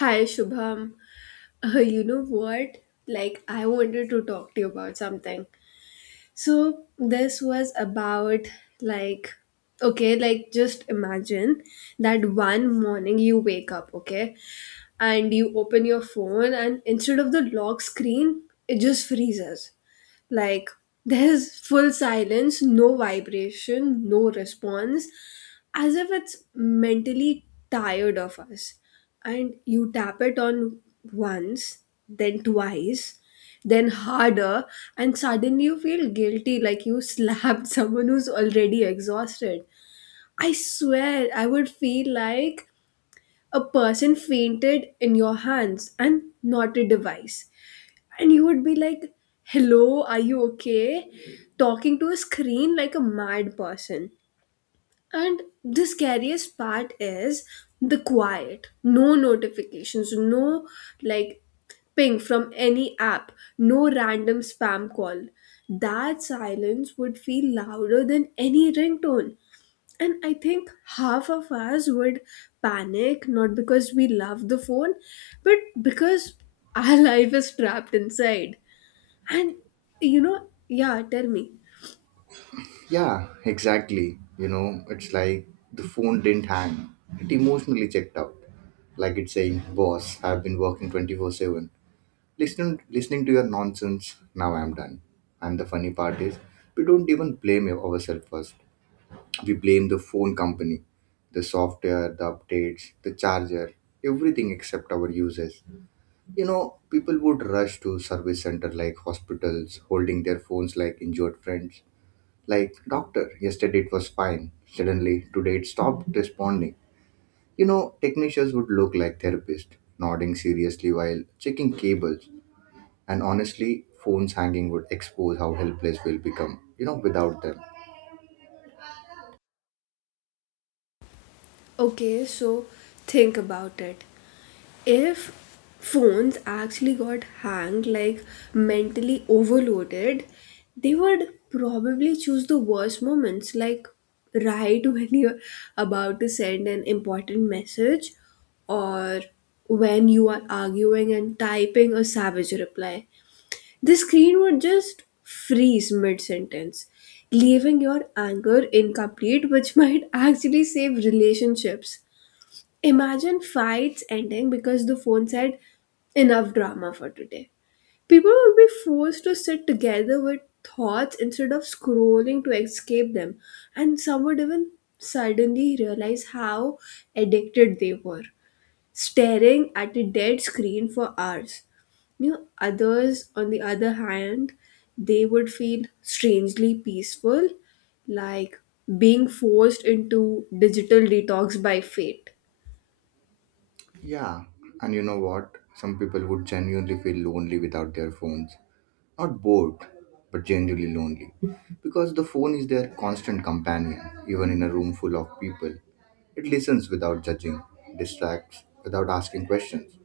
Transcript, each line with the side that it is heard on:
left: Hi Shubham. You know what? Like I wanted to talk to you about something. So this was about like okay, like just imagine that one morning you wake up, okay? And you open your phone and instead of the lock screen, it just freezes. Like there's full silence, no vibration, no response, as if it's mentally tired of us. And you tap it on once, then twice, then harder, and suddenly you feel guilty like you slapped someone who's already exhausted. I swear, I would feel like a person fainted in your hands and not a device and you would be like, "Hello, are you okay?" Talking to a screen like a mad person. And the scariest part is the quiet. No notifications, no like ping from any app, no random spam call. That silence would feel louder than any ringtone. And I think half of us would panic not because we love the phone, but because our life is trapped inside. And yeah, tell me.
right: Yeah, exactly. You know, it's like the phone didn't hang. It emotionally checked out. Like it's saying, Boss, I've been working 24/7. Listening to your nonsense, now I'm done. And the funny part is, we don't even blame ourselves first. We blame the phone company, the software, the updates, the charger, everything except our users. You know, people would rush to service center like hospitals, holding their phones like injured friends like, doctor, yesterday it was fine. Suddenly, today it stopped responding. You know, technicians would look like therapists, nodding seriously while checking cables. And honestly, phones hanging would expose how helpless we'll become, you know, without them.
left: Okay, so think about it. If phones actually got hanged, like mentally overloaded, they would probably choose the worst moments, like right when you're about to send an important message or when you are arguing and typing a savage reply. The screen would just freeze mid sentence, leaving your anger incomplete, which might actually save relationships. Imagine fights ending because the phone said, Enough drama for today. People would be forced to sit together with thoughts instead of scrolling to escape them, and some would even suddenly realize how addicted they were staring at a dead screen for hours. You know, others, on the other hand, they would feel strangely peaceful, like being forced into digital detox by fate.
right: Yeah, and you know what? Some people would genuinely feel lonely without their phones. Not bored, but genuinely lonely. Because the phone is their constant companion, even in a room full of people. It listens without judging, distracts without asking questions,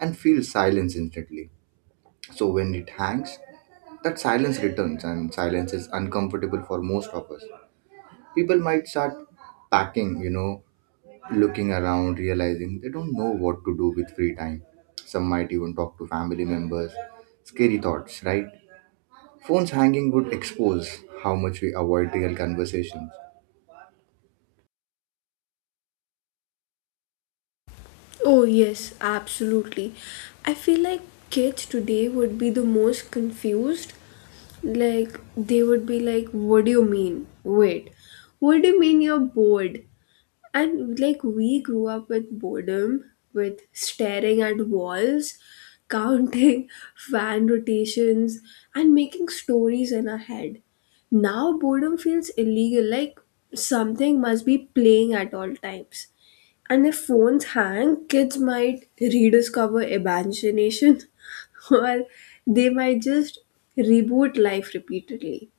right: and feels silence instantly. So when it hangs, that silence returns, and silence is uncomfortable for most of us. People might start packing, you know, looking around, realizing they don't know what to do with free time. Some might even talk to family members. Scary thoughts, right? Phones hanging would expose how much we avoid real conversations.
left: Oh, yes, absolutely. I feel like kids today would be the most confused. Like, they would be like, What do you mean? Wait, what do you mean you're bored? And like we grew up with boredom, with staring at walls, counting fan rotations, and making stories in our head. Now boredom feels illegal, like something must be playing at all times. And if phones hang, kids might rediscover imagination or they might just reboot life repeatedly.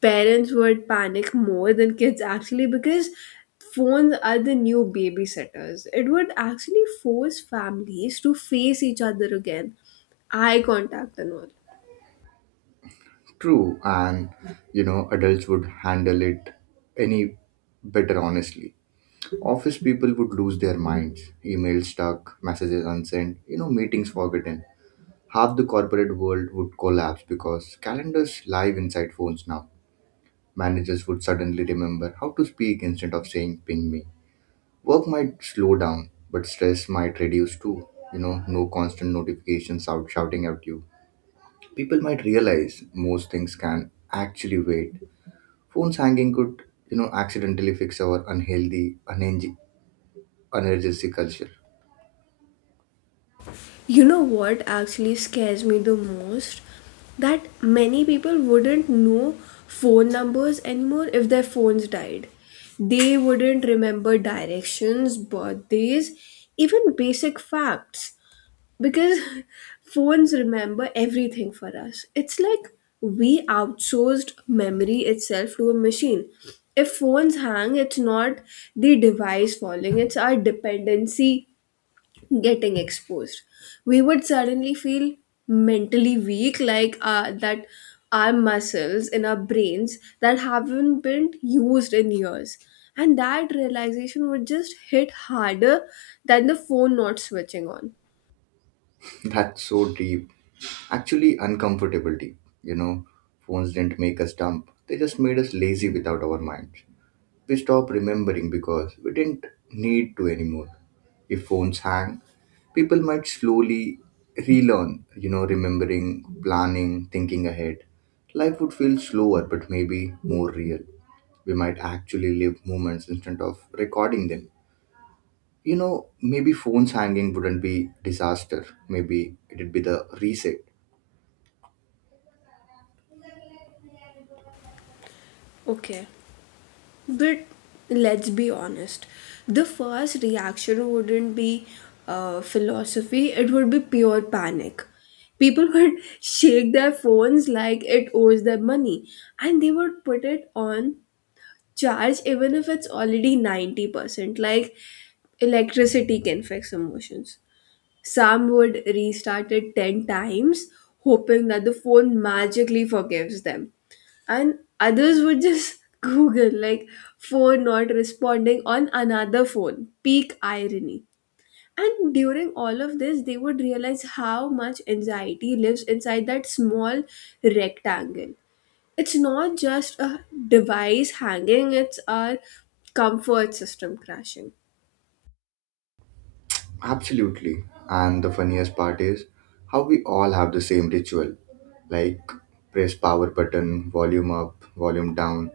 left: Parents would panic more than kids actually because phones are the new babysitters. It would actually force families to face each other again, eye contact and all.
right: True, and you know, adults would handle it any better, honestly. Office people would lose their minds. Emails stuck, messages unsent, you know, meetings forgotten. Half the corporate world would collapse because calendars live inside phones now. Managers would suddenly remember how to speak instead of saying ping me. Work might slow down, but stress might reduce too. You know, no constant notifications out shouting at you. People might realize most things can actually wait. Phones hanging could, you know, accidentally fix our unenergetic culture.
left: You know what actually scares me the most? That many people wouldn't know phone numbers anymore if their phones died. They wouldn't remember directions, birthdays, even basic facts, because phones remember everything for us. It's like we outsourced memory itself to a machine. If phones hang, it's not the device falling, it's our dependency getting exposed. We would suddenly feel mentally weak like that our muscles in our brains that haven't been used in years, and that realization would just hit harder than the phone not switching on.
right: That's so deep. Actually, uncomfortable deep. You know, phones didn't make us dumb. They just made us lazy without our minds. We stopped remembering because we didn't need to anymore. If phones hang, people might slowly relearn, you know, remembering, planning, thinking ahead. Life would feel slower, but maybe more real. We might actually live moments instead of recording them. You know, maybe phones hanging wouldn't be disaster. Maybe it'd be the reset.
left: Okay, but let's be honest, the first reaction wouldn't be philosophy, it would be pure panic. People would shake their phones like it owes them money and they would put it on charge even if it's already 90%. Like electricity can fix emotions. Sam would restart it 10 times, hoping that the phone magically forgives them. And others would just Google, like, phone not responding on another phone. Peak irony. And during all of this, they would realize how much anxiety lives inside that small rectangle. It's not just a device hanging, it's our comfort system crashing.
right: Absolutely. And the funniest part is how we all have the same ritual like press power button, volume up, volume down,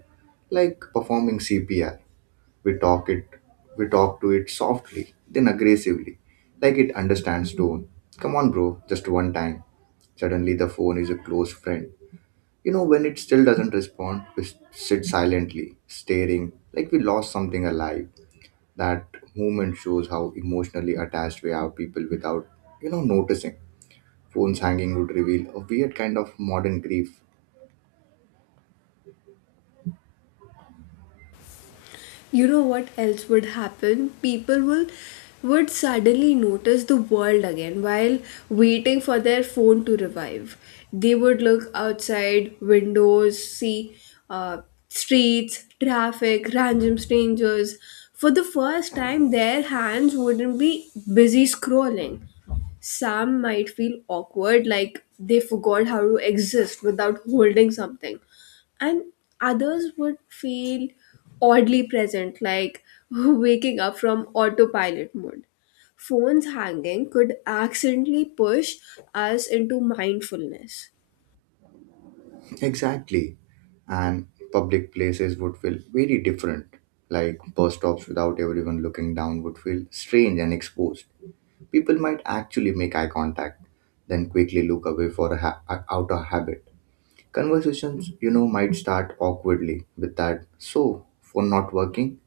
right: like performing CPR. We talk it we talk to it softly, then aggressively, like it understands tone. Come on bro, just one time. Suddenly the phone is a close friend. You know when it still doesn't respond, sit silently, staring like we lost something alive. That moment shows how emotionally attached we are people without, you know, noticing. Phones hanging would reveal a weird kind of modern grief.
left: You know what else would happen? People will would suddenly notice the world again while waiting for their phone to revive. They would look outside windows, see uh, streets, traffic, random strangers for the first time. Their hands wouldn't be busy scrolling. Some might feel awkward like they forgot how to exist without holding something, and others would feel oddly present, like waking up from autopilot mode. Phones hanging could accidentally push us into mindfulness.
right: Exactly, and public places would feel very different, like bus stops without everyone looking down would feel strange and exposed. People might actually make eye contact, then quickly look away for out of habit. Conversations, you know, might start awkwardly with that, so phone not working.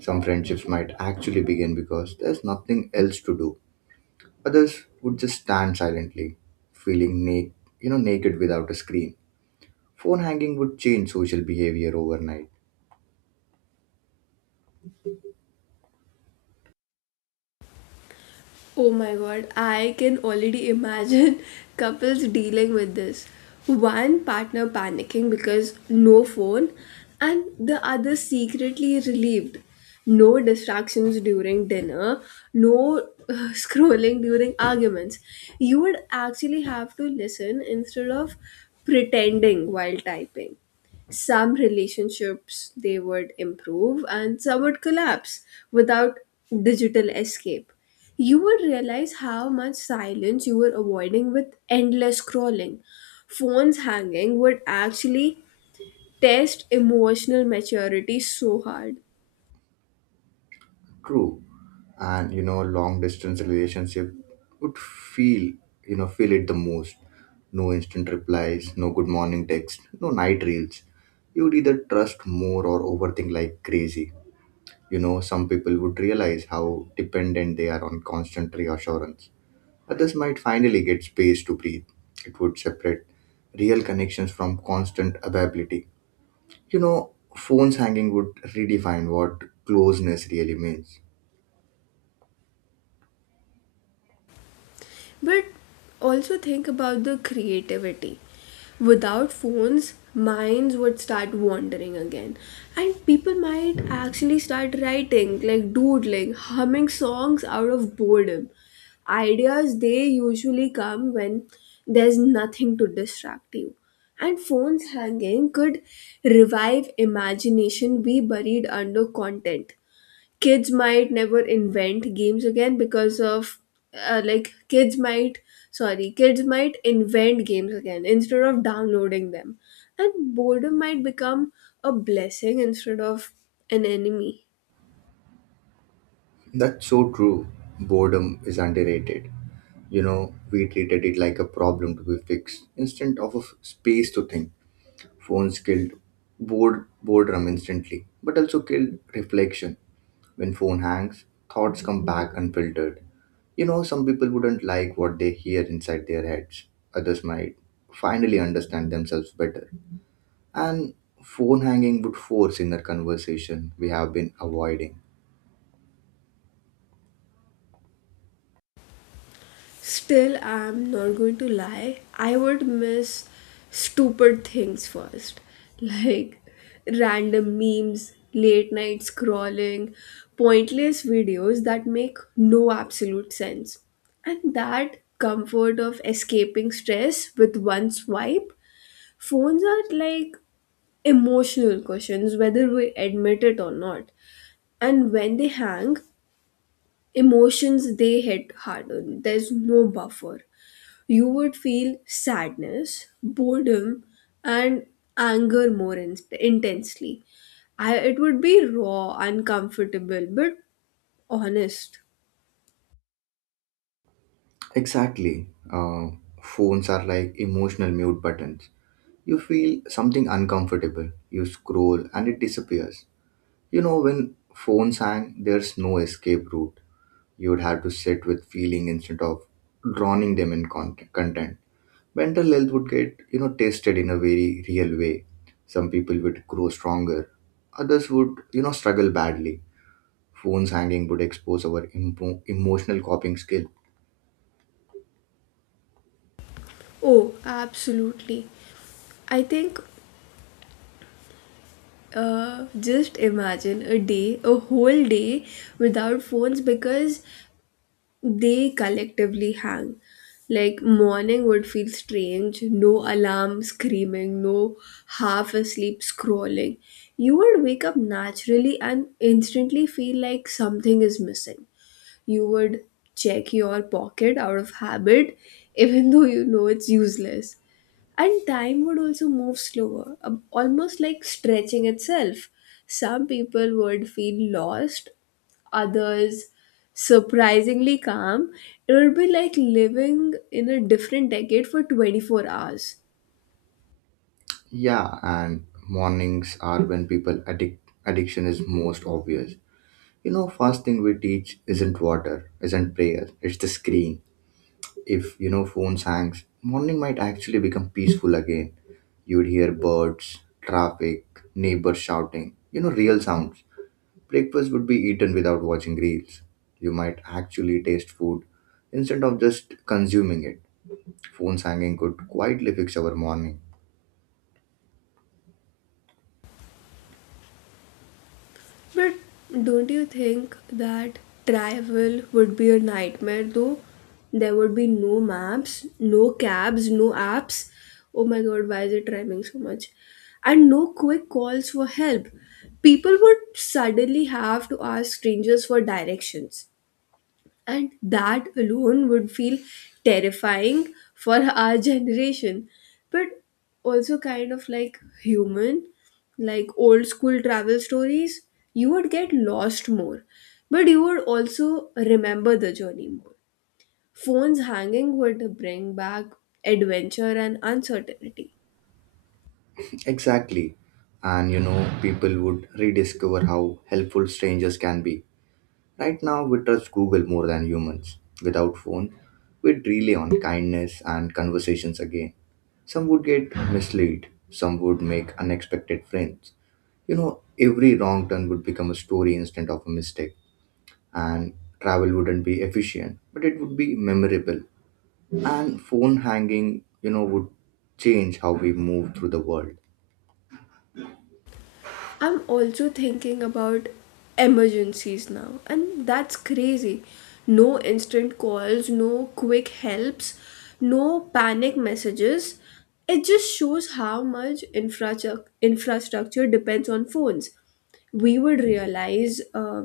right: Some friendships might actually begin because there's nothing else to do. Others would just stand silently, feeling naked, you know, naked without a screen. Phone hanging would change social behavior overnight.
left: Oh my god, I can already imagine couples dealing with this. One partner panicking because no phone, and the other secretly relieved. No distractions during dinner, no scrolling during arguments. You would actually have to listen instead of pretending while typing. Some relationships they would improve and some would collapse without digital escape. You would realize how much silence you were avoiding with endless scrolling. Phones hanging would actually test emotional maturity so hard.
right: True, and you know, long distance relationship would feel, you know, feel it the most. No instant replies, no good morning text, no night reels. You would either trust more or overthink like crazy. You know, some people would realize how dependent they are on constant reassurance. Others might finally get space to breathe. It would separate real connections from constant availability. You know, phones hanging would redefine what closeness really means.
left: But also think about the creativity. Without phones, minds would start wandering again. And people might actually start writing, like doodling, humming songs out of boredom. Ideas, they usually come when there's nothing to distract you. And phones hanging could revive imagination we buried under content. Kids might never invent games again because of like Kids might, sorry, kids might invent games again instead of downloading them, and boredom might become a blessing instead of an enemy.
right: That's so true. Boredom is underrated. You know, we treated it like a problem to be fixed instead of space to think. Phones killed boredom instantly, but also killed reflection. When phone hangs, thoughts come back unfiltered. You know, some people wouldn't like what they hear inside their heads. Others might finally understand themselves better. And phone hanging would force inner conversation we have been avoiding.
left: Still, I'm not going to lie, I would miss stupid things first, like random memes, late night scrolling, pointless videos that make no absolute sense. And that comfort of escaping stress with one swipe, phones are like emotional cushions, whether we admit it or not. And when they hang, emotions they hit harder. There's no buffer. You would feel sadness, boredom, and anger more intensely. I, it would be raw, uncomfortable, but honest.
right: Exactly. Phones are like emotional mute buttons. You feel something uncomfortable, you scroll, and it disappears. You know, when phones hang, there's no escape route. You would have to sit with feeling instead of drowning them in content. Mental health would get, you know, tested in a very real way. Some people would grow stronger, others would, you know, struggle badly. Phones hanging would expose our emotional coping skill.
left: Oh, absolutely. I think just imagine a day, a whole day without phones because they collectively hang. Like morning would feel strange, no alarm screaming, no half asleep scrolling. You would wake up naturally and instantly feel like something is missing. You would check your pocket out of habit, even though you know it's useless, and time would also move slower almost like stretching itself. Some people would feel lost, others surprisingly calm. It would be like living in a different decade for 24 hours.
right: Yeah, and mornings are when people addiction is most obvious. You know, first thing we teach isn't water, isn't prayer, it's the screen. If, you know, phones hangs, morning might actually become peaceful again. You'd hear birds, traffic, neighbors shouting, you know, real sounds. Breakfast would be eaten without watching reels. You might actually taste food instead of just consuming it. Phones hanging could quietly fix our morning.
left: But don't you think that travel would be a nightmare though? There would be no maps, no cabs, no apps. Oh my god, why is it rhyming so much? And no quick calls for help. People would suddenly have to ask strangers for directions, and that alone would feel terrifying for our generation, but also kind of like human, like old school travel stories. You would get lost more, but you would also remember the journey more. Phones hanging would bring back adventure and uncertainty.
right: Exactly, and you know, people would rediscover how helpful strangers can be. Right now, we trust Google more than humans. Without phone, we'd rely on kindness and conversations again. Some would get misled, some would make unexpected friends. You know, every wrong turn would become a story instead of a mistake, and travel wouldn't be efficient, but it would be memorable. And phone hanging, you know, would change how we move through the world.
left: I'm also thinking about emergencies now, and that's crazy. No instant calls, no quick helps, no panic messages. It just shows how much infrastructure depends on phones. We would realize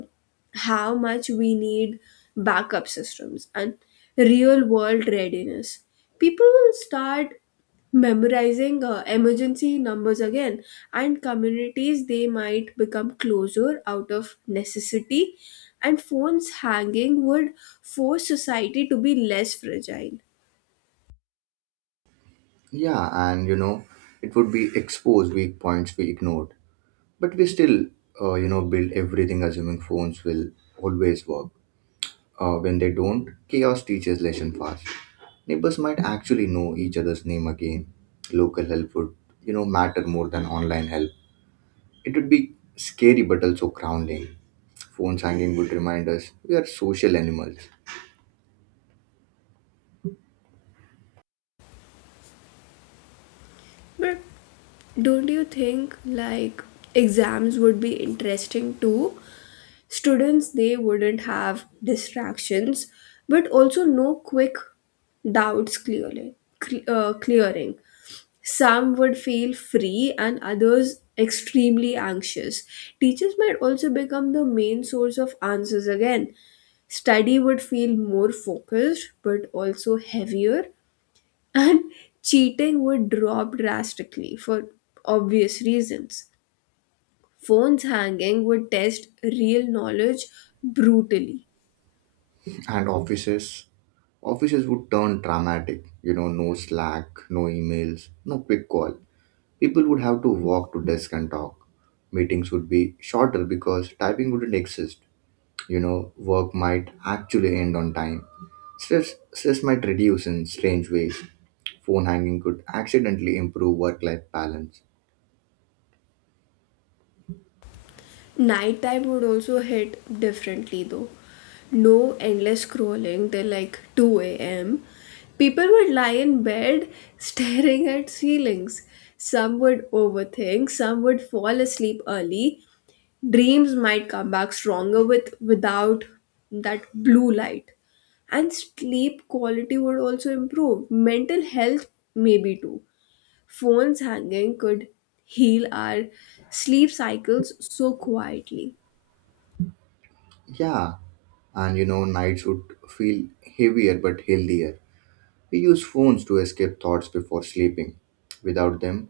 left: how much we need backup systems and real world readiness. People will start memorizing emergency numbers again, and communities they might become closer out of necessity, and phones hanging would force society to be less fragile.
right: Yeah, and you know, it would be exposed weak points we ignored. But we still, you know, build everything assuming phones will always work. When they don't, chaos teaches lesson fast. Neighbors might actually know each other's name again. Local help would, you know, matter more than online help. It would be scary but also grounding. Phones hanging would remind us we are social animals.
left: But don't you think like exams would be interesting too? Students they wouldn't have distractions, but also no quick doubts clearly clearing. Some would feel free and others extremely anxious. Teachers might also become the main source of answers again. Study would feel more focused but also heavier, and cheating would drop drastically for obvious reasons. Phones hanging would test real knowledge brutally.
right: And offices would turn dramatic. You know, no Slack, no emails, no quick call. People would have to walk to desk and talk. Meetings would be shorter because typing wouldn't exist. You know, work might actually end on time. Stress might reduce in strange ways. Phone hanging could accidentally improve work life balance.
left: Nighttime would also hit differently though. No endless scrolling till like 2 a.m. People would lie in bed staring at ceilings. Some would overthink, some would fall asleep early. Dreams might come back stronger without that blue light, and sleep quality would also improve mental health maybe too. Phones hanging could heal our sleep cycles so quietly.
right: Yeah, and you know, nights would feel heavier but healthier. We use phones to escape thoughts before sleeping. Without them,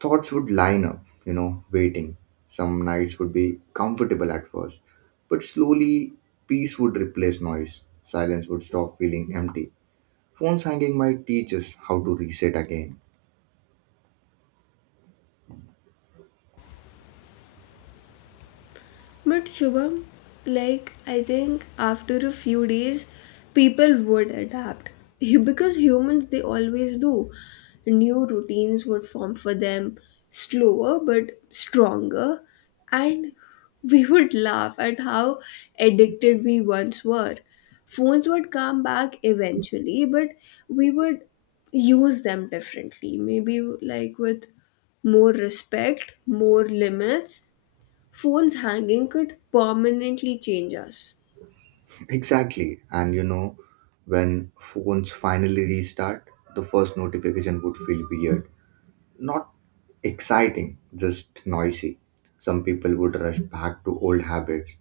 right: thoughts would line up, you know, waiting. Some nights would be comfortable at first, but slowly peace would replace noise. Silence would stop feeling empty. Phones hanging might teach us how to reset again.
left: But Shubham, like I think after a few days, people would adapt because humans they always do. New routines would form for them, slower but stronger, and we would laugh at how addicted we once were. Phones would come back eventually, but we would use them differently. Maybe like with more respect, more limits. Phones hanging could permanently change us.
right: Exactly. And you know, when phones finally restart, the first notification would feel weird. Not exciting, just noisy. Some people would rush back to old habits,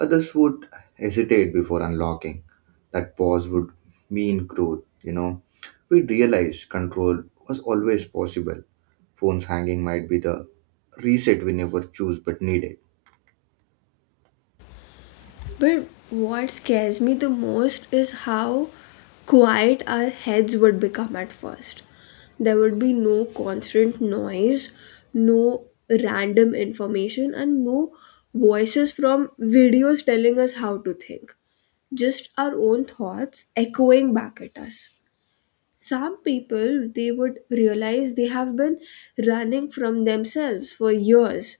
right: others would hesitate before unlocking. That pause would mean growth, you know. We'd realize control was always possible. Phones hanging might be the reset we never choose but needed.
left: But what scares me the most is how quiet our heads would become at first. There would be no constant noise, no random information, and no voices from videos telling us how to think. Just our own thoughts echoing back at us. Some people, they would realize they have been running from themselves for years.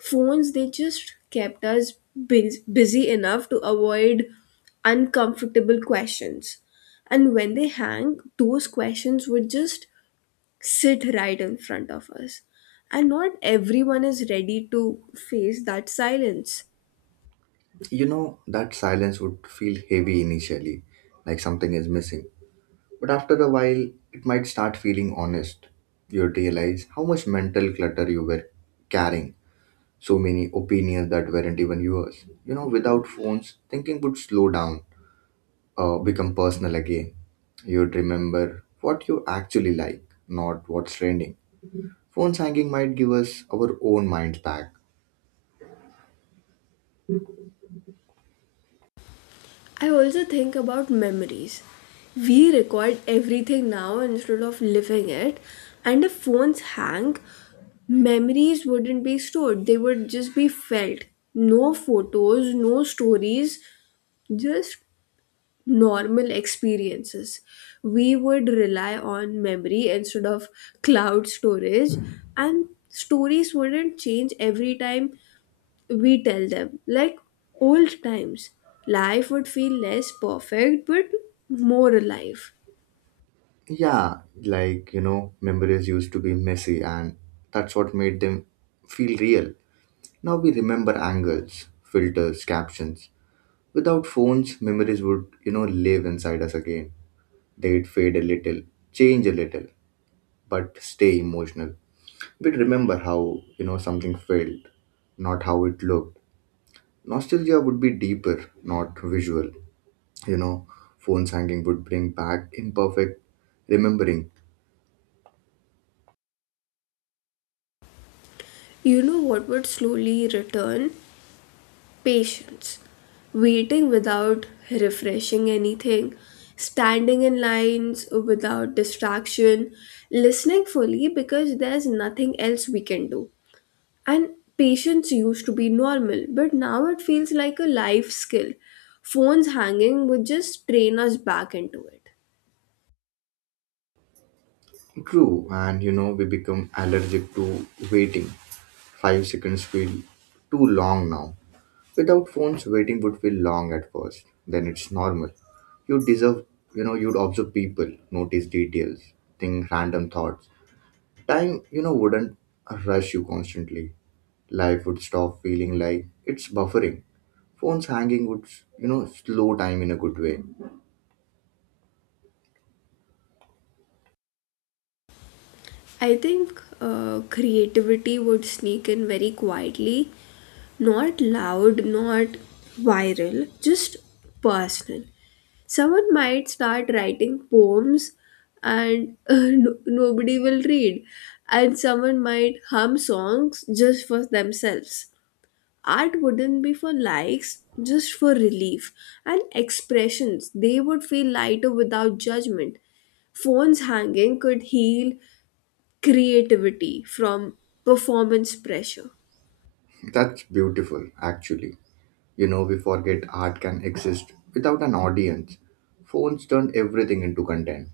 left: Phones they just kept us busy enough to avoid uncomfortable questions, and when they hang, those questions would just sit right in front of us, and not everyone is ready to face that silence.
right: You know, that silence would feel heavy initially, like something is missing. But after a while, it might start feeling honest. You realize how much mental clutter you were carrying, so many opinions that weren't even yours. You know, without phones, thinking would slow down, become personal again. You'd remember what you actually like, not what's trending. Phones hanging might give us our own minds back.
left: I also think about memories. We record everything now instead of living it, and if phones hang, memories wouldn't be stored, they would just be felt. No photos, no stories, just normal experiences. We would rely on memory instead of cloud storage, and stories wouldn't change every time we tell them, like old times. Life would feel less perfect but more alive.
right: Yeah, like, you know, memories used to be messy, and that's what made them feel real. Now we remember angles, filters, captions. Without phones, memories would, you know, live inside us again. They'd fade a little, change a little, but stay emotional. We'd remember how, you know, something felt, not how it looked. Nostalgia would be deeper, not visual. You know, phones hanging would bring back imperfect remembering.
left: You know what would slowly return? Patience. Waiting without refreshing anything, standing in lines without distraction, listening fully because there's nothing else we can do. And patience used to be normal, but now it feels like a life skill. Phones hanging would just train us back into it.
right: True, and you know, we become allergic to waiting. 5 seconds feel too long now. Without phones, waiting would feel long at first. Then it's normal. You deserve, you know, you'd observe people, notice details, think random thoughts. Time, you know, wouldn't rush you constantly. Life would stop feeling like it's buffering. Phones hanging would, you know, slow time in a good way.
left: I think creativity would sneak in very quietly, not loud, not viral, just personal. Someone might start writing poems and nobody will read, and someone might hum songs just for themselves. Art wouldn't be for likes, just for relief and expressions. They would feel lighter without judgment. Phones hanging could heal creativity from performance pressure.
right: That's beautiful, actually. You know, we forget art can exist without an audience. Phones turn everything into content.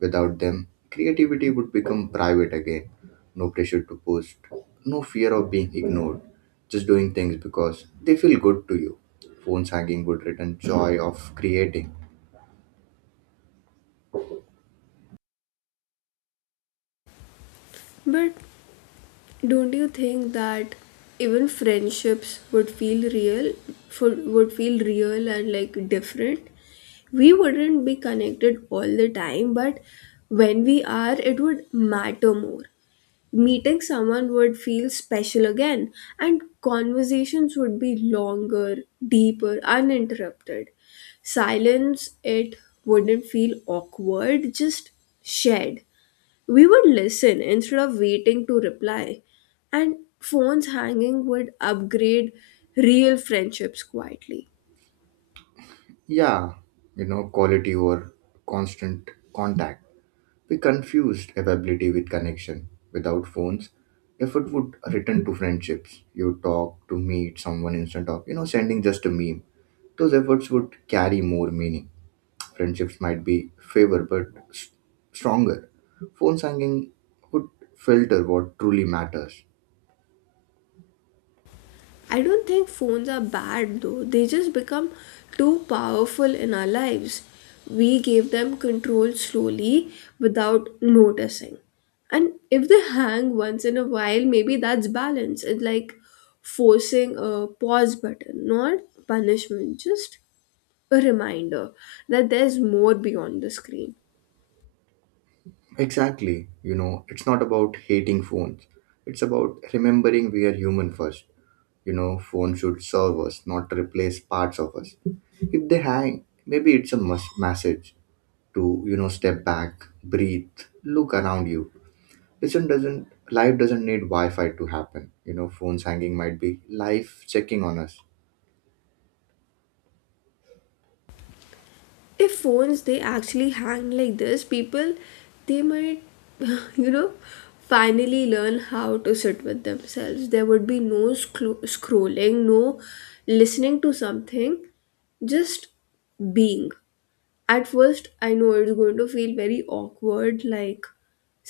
right: Without them, creativity would become private again. No pressure to post, no fear of being ignored. Just doing things because they feel good to you. Phones hanging would return joy of creating.
left: But don't you think that even friendships would feel real for would feel real and like different? We wouldn't be connected all the time, but when we are, it would matter more. Meeting someone would feel special again, and conversations would be longer, deeper, uninterrupted. Silence, it wouldn't feel awkward, just shared. We would listen instead of waiting to reply, and phones hanging would upgrade real friendships quietly.
right: Yeah, you know, quality over constant contact. We confused availability with connection. Without phones, effort would return to friendships. You talk to meet someone instead of, you know, sending just a meme. Those efforts would carry more meaning. Friendships might be favor but s- stronger. Phone singing would filter what truly matters.
left: I don't think phones are bad though, they just become too powerful in our lives. We gave them control slowly without noticing. And if they hang once in a while, maybe that's balance. It's like forcing a pause button, not punishment, just a reminder that there's more beyond the screen.
right: Exactly. You know, it's not about hating phones. It's about remembering we are human first. You know, phones should serve us, not replace parts of us. If they hang, maybe it's a must message to, you know, step back, breathe, look around you. Listen doesn't life doesn't need Wi-Fi to happen. You know, phones hanging might be life checking on us.
left: If phones they actually hang like this, people they might you know finally learn how to sit with themselves. There would be no scrolling, no listening to something, just being. At first I know it's going to feel very awkward, like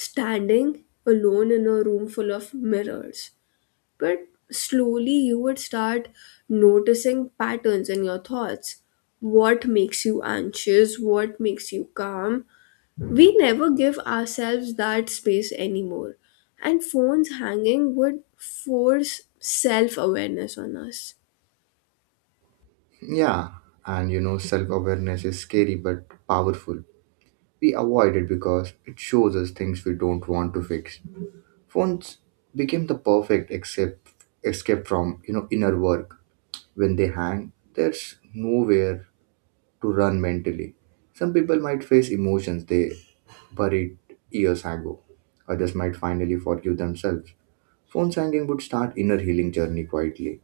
left: standing alone in a room full of mirrors, but slowly you would start noticing patterns in your thoughts. What makes you anxious? What makes you calm? We never give ourselves that space anymore. And phones hanging would force self awareness on us.
right: Yeah, and you know, self awareness is scary but powerful. We avoid it because it shows us things we don't want to fix. Phones became the perfect except escape from, you know, inner work. When they hang, there's nowhere to run mentally. Some people might face emotions they buried years ago. Others might finally forgive themselves. Phone hanging would start inner healing journey quietly.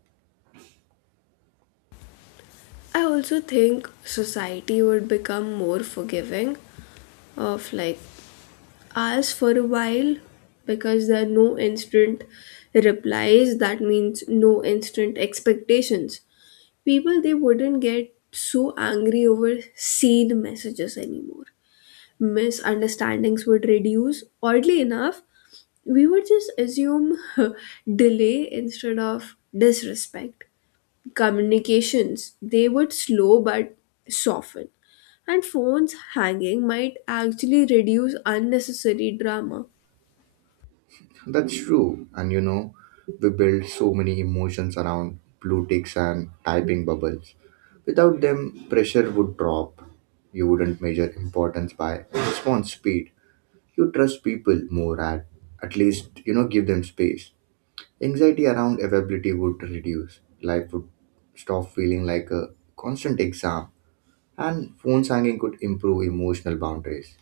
left: I also think society would become more forgiving of like us for a while because there are no instant replies, that means no instant expectations. People they wouldn't get so angry over seen messages anymore. Misunderstandings would reduce oddly enough. We would just assume delay instead of disrespect. Communications they would slow but soften, and phones hanging might actually reduce unnecessary drama.
right: That's true. And you know, we build so many emotions around blue ticks and typing bubbles. Without them, pressure would drop. You wouldn't measure importance by response speed. You trust people more at least, you know, give them space. Anxiety around availability would reduce. Life would stop feeling like a constant exam. And phone hanging could improve emotional boundaries.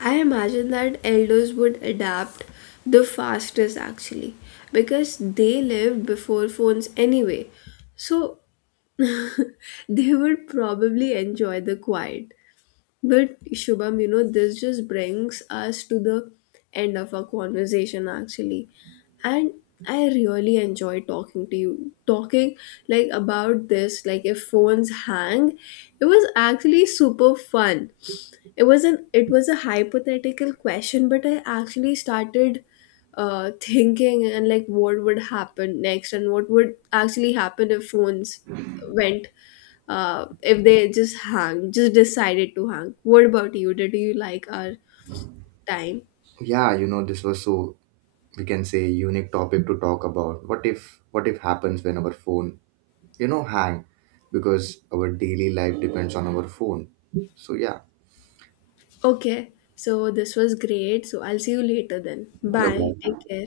left: I imagine that elders would adapt the fastest actually because they lived before phones anyway. So they would probably enjoy the quiet. But Shubham, you know, this just brings us to the end of our conversation actually. And I really enjoy talking to you. Talking like about this, like if phones hang, it was actually super fun. It was a hypothetical question, but I actually started thinking and like what would happen next and what would actually happen if phones went, if they just hung, just decided to hang. What about you? Did you like our time?
right: Yeah, you know, this was so we can say unique topic to talk about what if happens when our phone, you know, hang, because our daily life depends on our phone, so yeah.
left: Okay, so this was great. So I'll see you later then.
right: Bye
left: Bye.
right: bye.
left: Take care.